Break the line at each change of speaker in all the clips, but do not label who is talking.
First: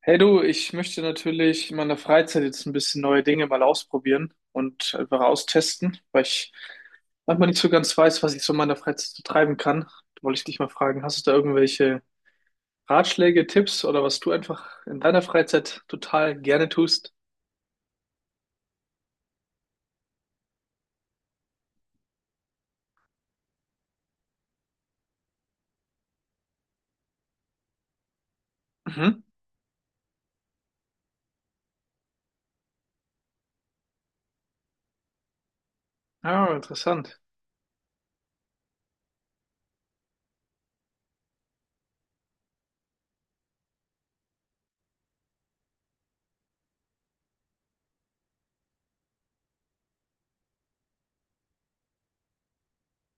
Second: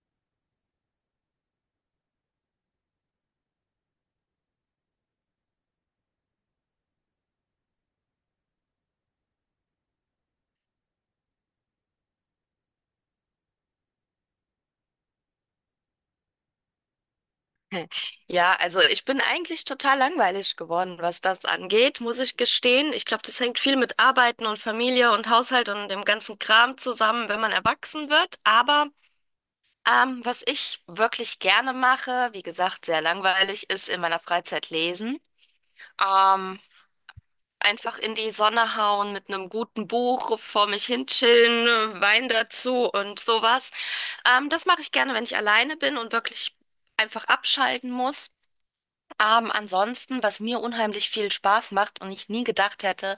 Hey du, ich möchte natürlich in meiner Freizeit jetzt ein bisschen neue Dinge mal ausprobieren und einfach austesten, weil ich manchmal nicht so ganz weiß, was ich so in meiner Freizeit so treiben kann. Da wollte ich dich mal fragen, hast du da irgendwelche Ratschläge, Tipps oder was du einfach in deiner Freizeit total gerne tust?
Ja, also ich bin eigentlich total langweilig geworden, was das angeht, muss ich gestehen. Ich glaube, das hängt viel mit Arbeiten und Familie und Haushalt und dem ganzen Kram zusammen, wenn man erwachsen wird. Aber
Mhm.
was ich wirklich gerne mache, wie gesagt, sehr langweilig, ist in meiner Freizeit lesen.
Ah,
Ähm,
interessant.
Einfach in die Sonne hauen mit einem guten Buch, vor mich hin chillen, Wein dazu und sowas. Das mache ich gerne, wenn ich alleine bin und wirklich einfach abschalten muss. Ansonsten, was mir unheimlich viel Spaß macht und ich nie gedacht hätte,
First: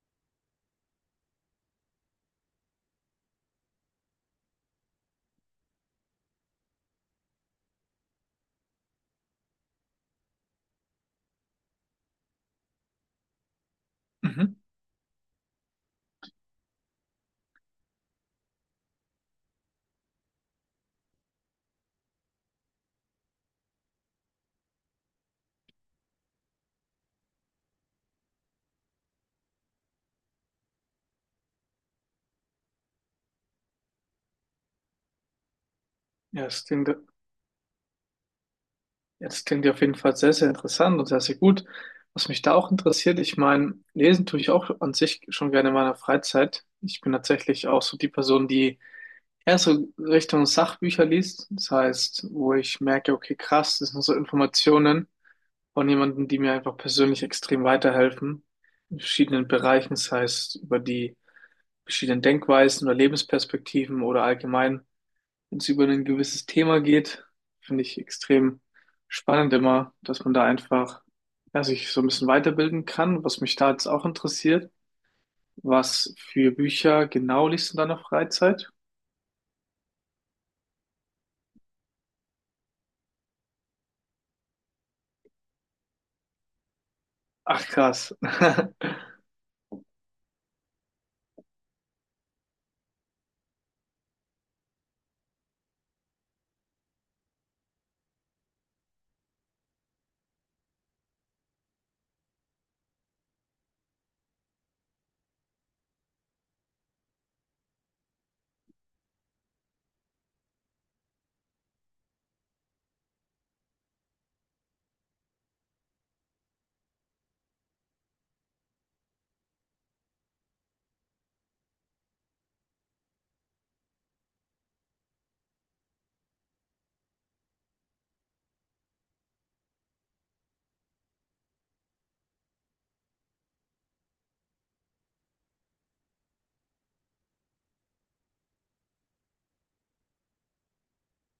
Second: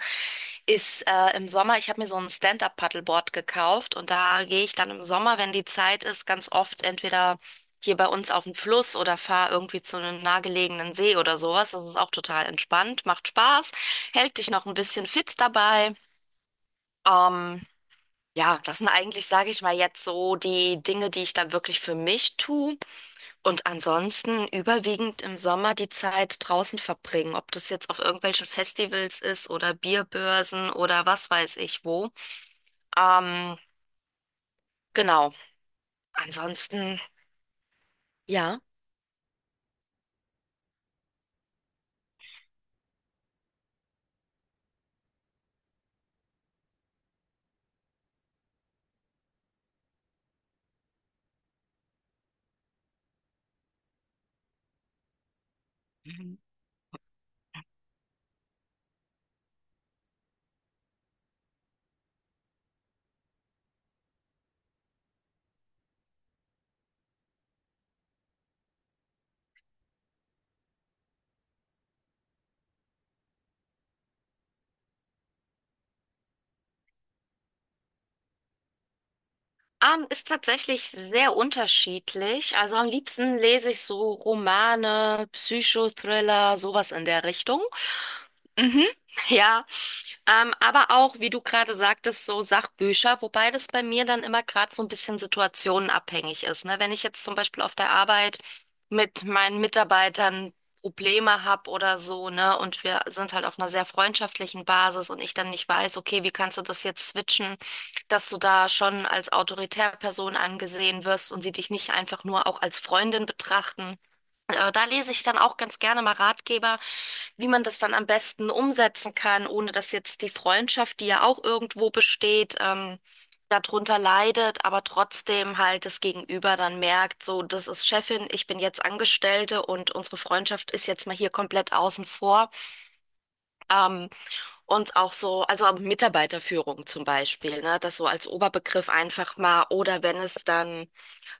ist im Sommer, ich habe mir so ein Stand-up-Paddleboard gekauft und da gehe ich dann im Sommer, wenn die Zeit ist, ganz oft entweder hier bei uns auf den Fluss oder fahre irgendwie zu einem nahegelegenen See oder sowas. Das ist auch total entspannt, macht Spaß, hält dich
Mhm.
noch ein bisschen fit dabei. Ähm, ja, das sind eigentlich, sage ich mal, jetzt so die Dinge, die ich dann wirklich für mich tue. Und ansonsten überwiegend im Sommer die Zeit draußen verbringen, ob das jetzt auf irgendwelchen Festivals ist oder Bierbörsen oder was weiß ich wo. Ähm, genau.
Ja, das klingt,
Ansonsten, ja.
jetzt klingt ja auf jeden Fall sehr, sehr interessant und sehr, sehr gut. Was mich da auch interessiert, ich meine, lesen tue ich auch an sich schon gerne in meiner Freizeit. Ich bin tatsächlich auch so die Person, die ja, so Richtung Sachbücher liest. Das heißt, wo ich merke, okay, krass, das sind so Informationen von jemandem, die mir einfach persönlich extrem weiterhelfen. In verschiedenen Bereichen. Das heißt, über die verschiedenen Denkweisen oder Lebensperspektiven oder allgemein, wenn es über ein gewisses Thema geht, finde ich extrem spannend immer, dass man da einfach, ja, sich so ein bisschen weiterbilden kann, was mich da jetzt auch interessiert. Was für Bücher genau liest du in deiner Freizeit?
Ist tatsächlich sehr unterschiedlich. Also am liebsten lese ich so Romane, Psychothriller, sowas in der Richtung.
Ach, krass.
Mhm, ja, aber auch, wie du gerade sagtest, so Sachbücher, wobei das bei mir dann immer gerade so ein bisschen situationenabhängig ist. Ne? Wenn ich jetzt zum Beispiel auf der Arbeit mit meinen Mitarbeitern Probleme habe oder so, ne, und wir sind halt auf einer sehr freundschaftlichen Basis und ich dann nicht weiß, okay, wie kannst du das jetzt switchen, dass du da schon als autoritäre Person angesehen wirst und sie dich nicht einfach nur auch als Freundin betrachten. Da lese ich dann auch ganz gerne mal Ratgeber, wie man das dann am besten umsetzen kann, ohne dass jetzt die Freundschaft, die ja auch irgendwo besteht, darunter leidet, aber trotzdem halt das Gegenüber dann merkt, so, das ist Chefin, ich bin jetzt Angestellte und unsere Freundschaft ist jetzt mal hier komplett außen vor. Ähm, und auch so, also auch Mitarbeiterführung zum Beispiel, ne? Das so als Oberbegriff einfach mal. Oder wenn es dann,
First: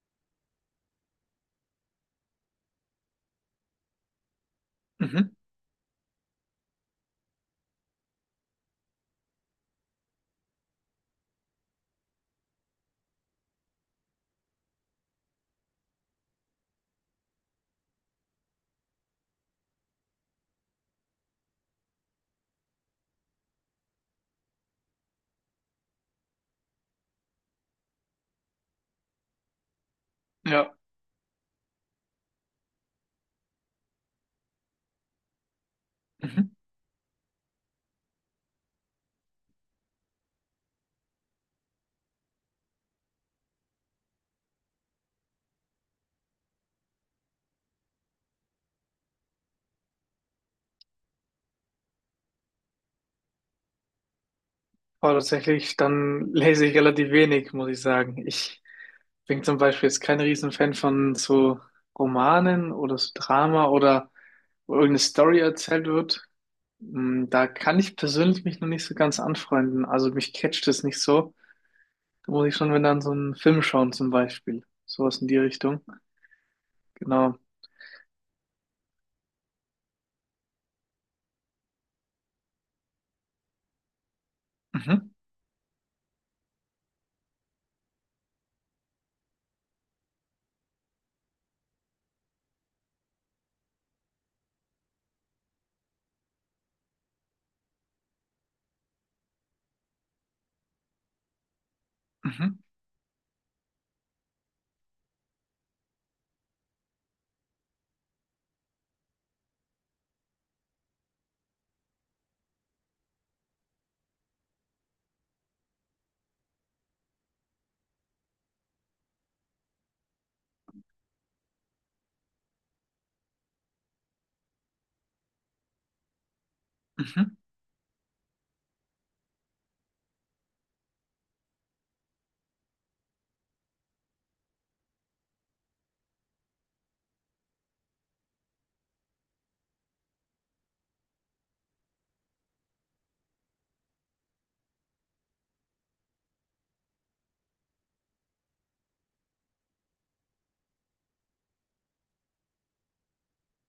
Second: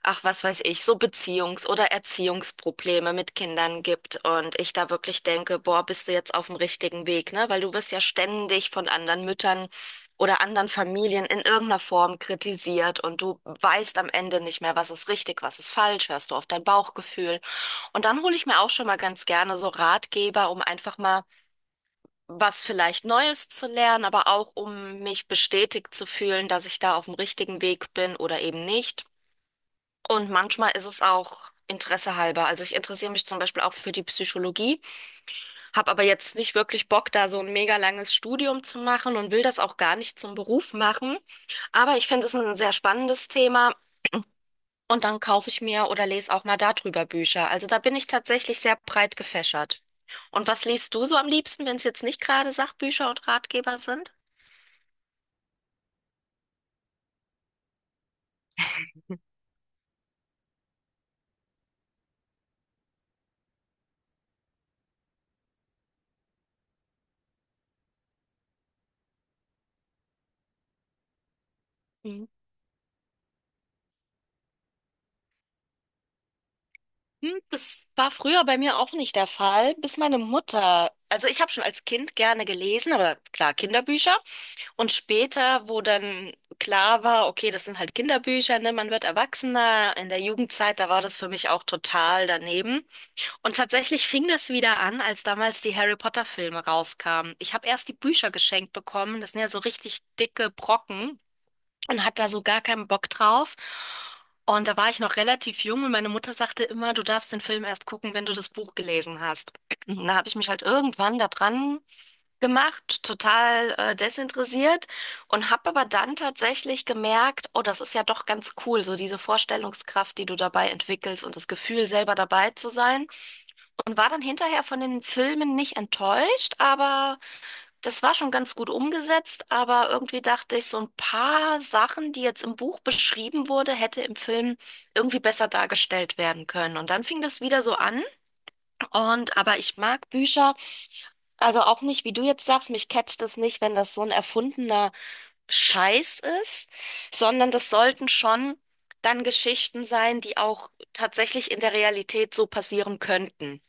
ach, was weiß ich, so Beziehungs- oder Erziehungsprobleme mit Kindern gibt und ich da wirklich
Mhm.
denke, boah, bist du jetzt auf dem richtigen Weg, ne? Weil du wirst ja ständig von anderen Müttern oder anderen Familien in irgendeiner Form kritisiert und du weißt am Ende nicht mehr, was ist richtig, was ist falsch, hörst du auf dein Bauchgefühl. Und dann hole ich mir auch schon mal ganz gerne so Ratgeber, um einfach mal was vielleicht Neues zu lernen, aber auch um mich bestätigt zu fühlen, dass ich da auf dem richtigen Weg bin oder eben nicht. Und
Ja,
manchmal ist es auch Interesse halber. Also ich interessiere mich zum Beispiel auch für die Psychologie, habe aber jetzt
mhm.
nicht wirklich Bock, da so ein mega langes Studium zu machen und will das auch gar nicht zum Beruf machen. Aber ich finde es ein sehr spannendes Thema und dann kaufe ich mir oder lese auch mal darüber Bücher. Also da bin ich tatsächlich sehr breit gefächert. Und was liest du so am liebsten, wenn es jetzt nicht gerade Sachbücher und Ratgeber sind?
Aber tatsächlich, dann lese ich relativ wenig, muss ich sagen. Ich bin zum Beispiel jetzt kein Riesenfan von so Romanen oder so Drama oder wo irgendeine Story erzählt wird. Mm. Da kann ich persönlich mich noch nicht so ganz anfreunden. Also mich catcht es nicht so.
Mhm.
Da muss ich schon, wenn dann so einen Film schauen zum Beispiel. Sowas in die Richtung.
Hm,
Genau.
das war früher bei mir auch nicht der Fall, bis meine Mutter, also ich habe schon als Kind gerne gelesen, aber klar, Kinderbücher. Und
Mhm.
später, wo dann klar war, okay, das sind halt Kinderbücher, ne, man wird Erwachsener. In der Jugendzeit, da war das für mich auch total daneben. Und tatsächlich fing das wieder an, als damals die Harry Potter Filme rauskamen. Ich habe erst die Bücher geschenkt bekommen, das sind ja so richtig dicke Brocken, und hat da so
Mhm.
gar keinen Bock drauf. Und da war ich noch relativ jung und meine Mutter sagte immer, du darfst den Film erst gucken, wenn du das Buch gelesen hast. Und da habe ich mich halt irgendwann da dran gemacht, total desinteressiert und habe aber dann tatsächlich gemerkt, oh, das ist ja doch ganz cool, so diese Vorstellungskraft, die du dabei entwickelst und das Gefühl, selber dabei zu sein. Und war dann hinterher von den Filmen nicht enttäuscht, aber
Mhm.
das war schon ganz gut umgesetzt, aber irgendwie dachte ich, so ein paar Sachen, die jetzt im Buch beschrieben wurde, hätte im Film irgendwie besser dargestellt werden können. Und dann fing das wieder so an. Und aber ich mag Bücher, also auch nicht, wie du jetzt sagst, mich catcht es nicht, wenn das so ein erfundener Scheiß ist, sondern das sollten schon dann Geschichten sein, die auch tatsächlich in der Realität so passieren könnten.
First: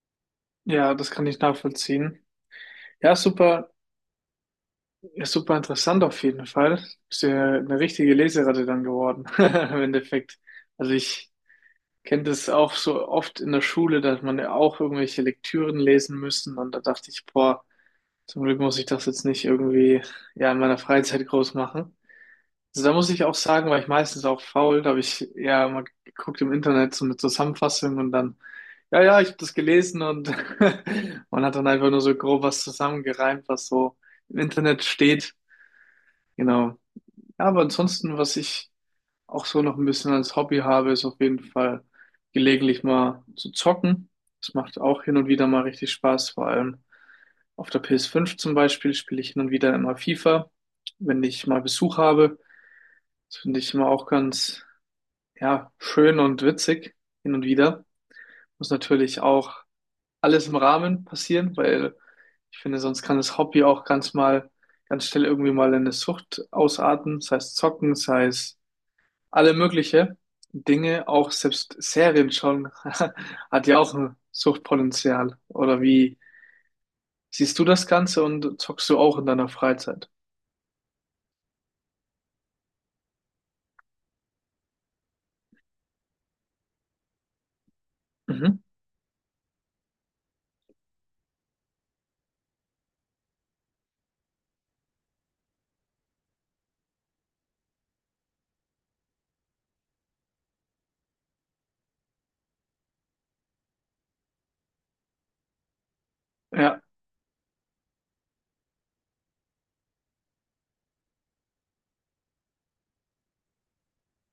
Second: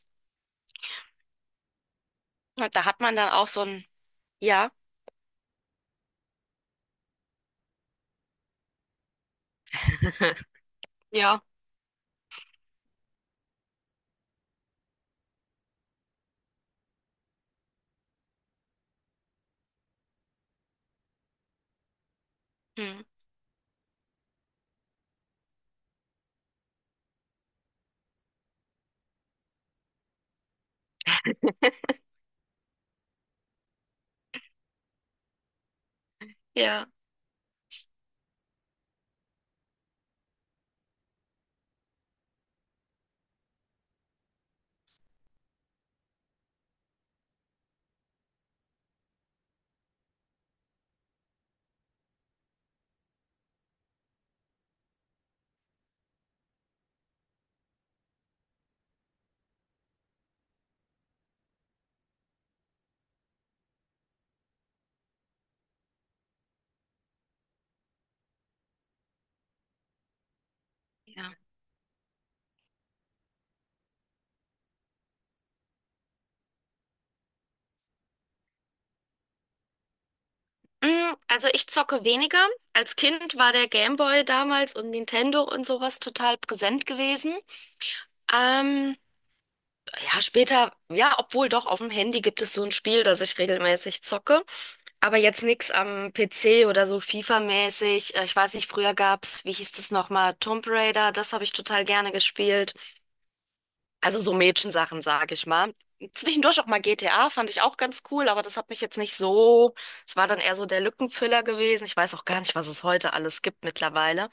Ja, das kann ich nachvollziehen.
Und da hat man
Ja,
dann auch so
super.
ein, ja,
Ist super interessant auf jeden Fall. Bist ja eine richtige Leseratte dann geworden, im Endeffekt. Also ich
ja,
kenne das auch so oft in der Schule, dass man ja auch irgendwelche Lektüren lesen müssen, und da dachte ich, boah, zum Glück muss ich das jetzt nicht irgendwie ja in meiner Freizeit groß machen. Also da
hm,
muss ich auch sagen, war ich meistens auch faul, da habe ich ja mal geguckt im Internet so eine Zusammenfassung, und dann, ja, ja, ich habe das gelesen und man hat dann einfach nur so grob was zusammengereimt, was so im Internet steht. Genau.
ja.
Ja, aber ansonsten, was ich auch so noch ein bisschen als Hobby habe, ist auf jeden Fall gelegentlich mal zu zocken. Das macht auch hin und wieder mal richtig Spaß. Vor allem auf der PS5 zum Beispiel spiele ich hin und wieder immer FIFA, wenn ich mal Besuch habe. Das finde ich immer auch ganz, ja, schön und witzig hin und wieder. Muss natürlich auch alles im Rahmen passieren, weil ich finde, sonst kann das Hobby auch ganz schnell irgendwie mal in eine Sucht ausarten, sei es zocken, sei es alle mögliche Dinge, auch
Ja.
selbst Serien schon, hat ja auch ein Suchtpotenzial. Oder wie siehst du das Ganze und zockst du auch in deiner Freizeit?
Mm, also ich zocke weniger. Als Kind war der Gameboy damals und Nintendo und sowas total präsent gewesen.
Mhm.
Ähm, ja, später, ja, obwohl doch auf dem Handy gibt es so ein Spiel, das ich regelmäßig zocke. Aber jetzt nix am PC oder so FIFA-mäßig. Ich weiß nicht, früher gab's, wie hieß das nochmal, Tomb Raider, das habe ich total gerne gespielt. Also so Mädchensachen, sage ich mal. Zwischendurch auch
Ja,
mal GTA fand ich auch ganz cool, aber das hat mich jetzt nicht so. Es war dann eher so der Lückenfüller gewesen. Ich weiß auch gar nicht, was es heute alles gibt mittlerweile.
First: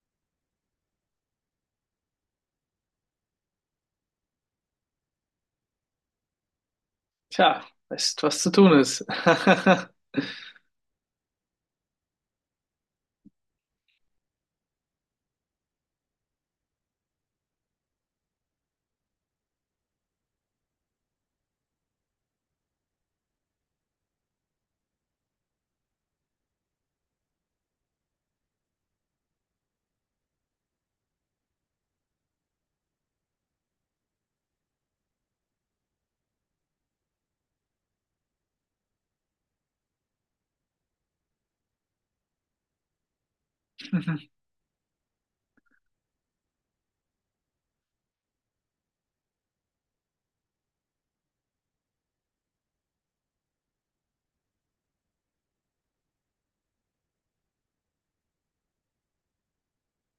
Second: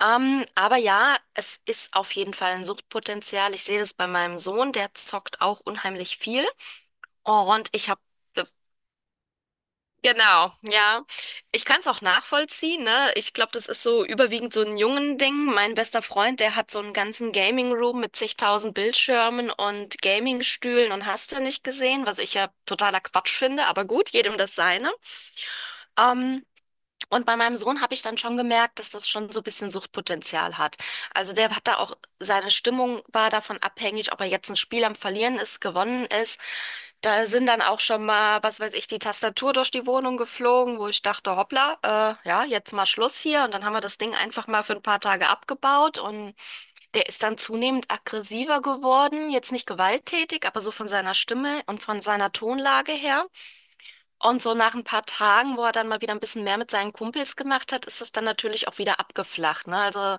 Aber ja, es ist auf jeden Fall ein Suchtpotenzial. Ich sehe das bei meinem Sohn, der zockt auch unheimlich viel.
tja,
Und ich habe
weißt, was zu tun ist.
genau, ja. Ich kann es auch nachvollziehen, ne? Ich glaube, das ist so überwiegend so ein Jungen-Ding. Mein bester Freund, der hat so einen ganzen Gaming-Room mit zigtausend Bildschirmen und Gaming-Stühlen und hast du nicht gesehen, was ich ja totaler Quatsch finde, aber gut, jedem das seine. Ähm, und bei meinem Sohn habe ich dann schon gemerkt, dass das schon so ein bisschen Suchtpotenzial hat. Also der hat da auch, seine Stimmung war davon abhängig, ob er jetzt ein Spiel am Verlieren ist, gewonnen ist. Da sind dann auch schon mal, was weiß ich, die Tastatur durch die Wohnung geflogen, wo ich dachte, hoppla, ja, jetzt mal Schluss hier. Und dann haben wir das Ding einfach mal für ein paar Tage abgebaut und der ist dann zunehmend aggressiver geworden, jetzt nicht gewalttätig, aber so von seiner Stimme und von seiner Tonlage her. Und so nach ein paar Tagen, wo er dann mal wieder ein bisschen mehr mit seinen Kumpels gemacht hat, ist es dann natürlich auch wieder abgeflacht, ne? Also,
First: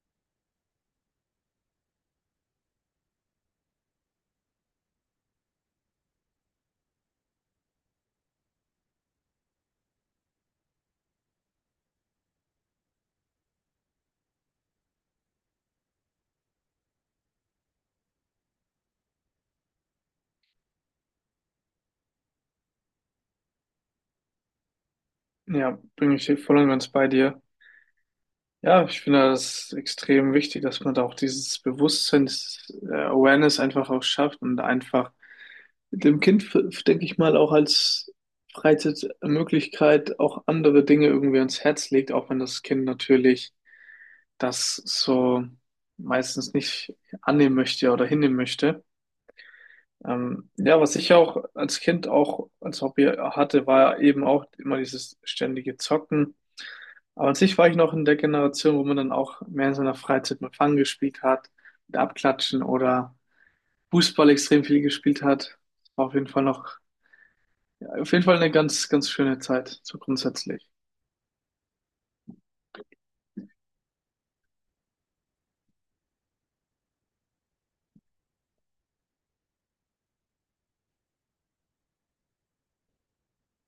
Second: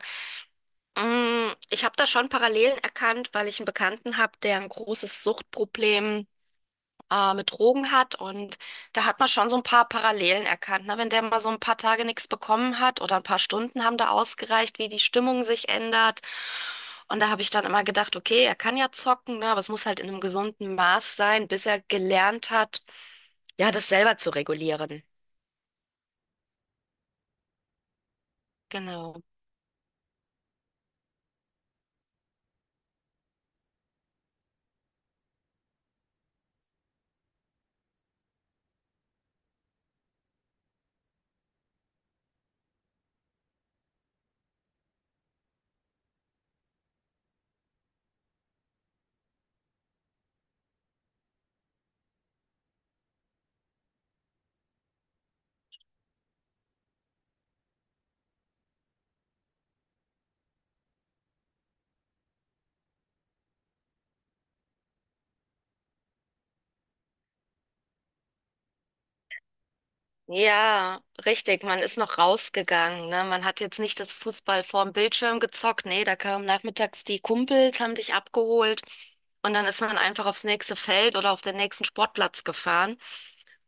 mh, ich habe da schon Parallelen erkannt, weil ich einen Bekannten habe, der ein großes Suchtproblem mit Drogen hat. Und da hat man schon so ein paar Parallelen erkannt, ne? Wenn der mal so ein paar Tage nichts bekommen hat oder ein paar Stunden haben da ausgereicht, wie die Stimmung sich ändert. Und da habe ich dann immer gedacht, okay, er kann ja zocken, ne? Aber es muss halt in einem gesunden Maß sein, bis er gelernt hat, ja, das selber zu regulieren.
Ja, bin ich voll und ganz bei dir. Ja, ich finde
Genau.
das extrem wichtig, dass man da auch dieses Bewusstseins, Awareness einfach auch schafft und einfach mit dem Kind, denke ich mal, auch als Freizeitmöglichkeit auch andere Dinge irgendwie ans Herz legt, auch wenn das Kind natürlich das so meistens nicht annehmen möchte oder hinnehmen möchte. Ja, was ich auch als Kind auch als Hobby hatte, war eben auch immer dieses ständige Zocken. Aber an sich war ich noch in der Generation, wo man dann auch mehr in seiner Freizeit mit Fang gespielt hat, mit Abklatschen oder Fußball extrem viel gespielt hat. War auf jeden Fall noch Auf jeden Fall eine ganz, ganz schöne Zeit, so grundsätzlich.
Ja, richtig. Man ist noch rausgegangen, ne? Man hat jetzt nicht das Fußball vorm Bildschirm gezockt. Nee, da kamen nachmittags die Kumpels, haben dich abgeholt. Und dann ist man einfach aufs nächste Feld oder auf den nächsten Sportplatz gefahren.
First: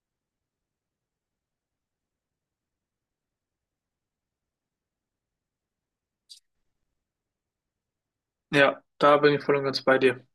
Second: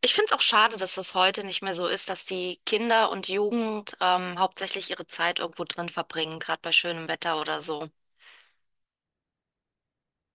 Ich finde es auch schade, dass das heute nicht mehr so ist, dass die Kinder und Jugend hauptsächlich ihre Zeit irgendwo drin verbringen, gerade bei schönem Wetter oder so.
Ja, da bin ich voll und ganz bei dir.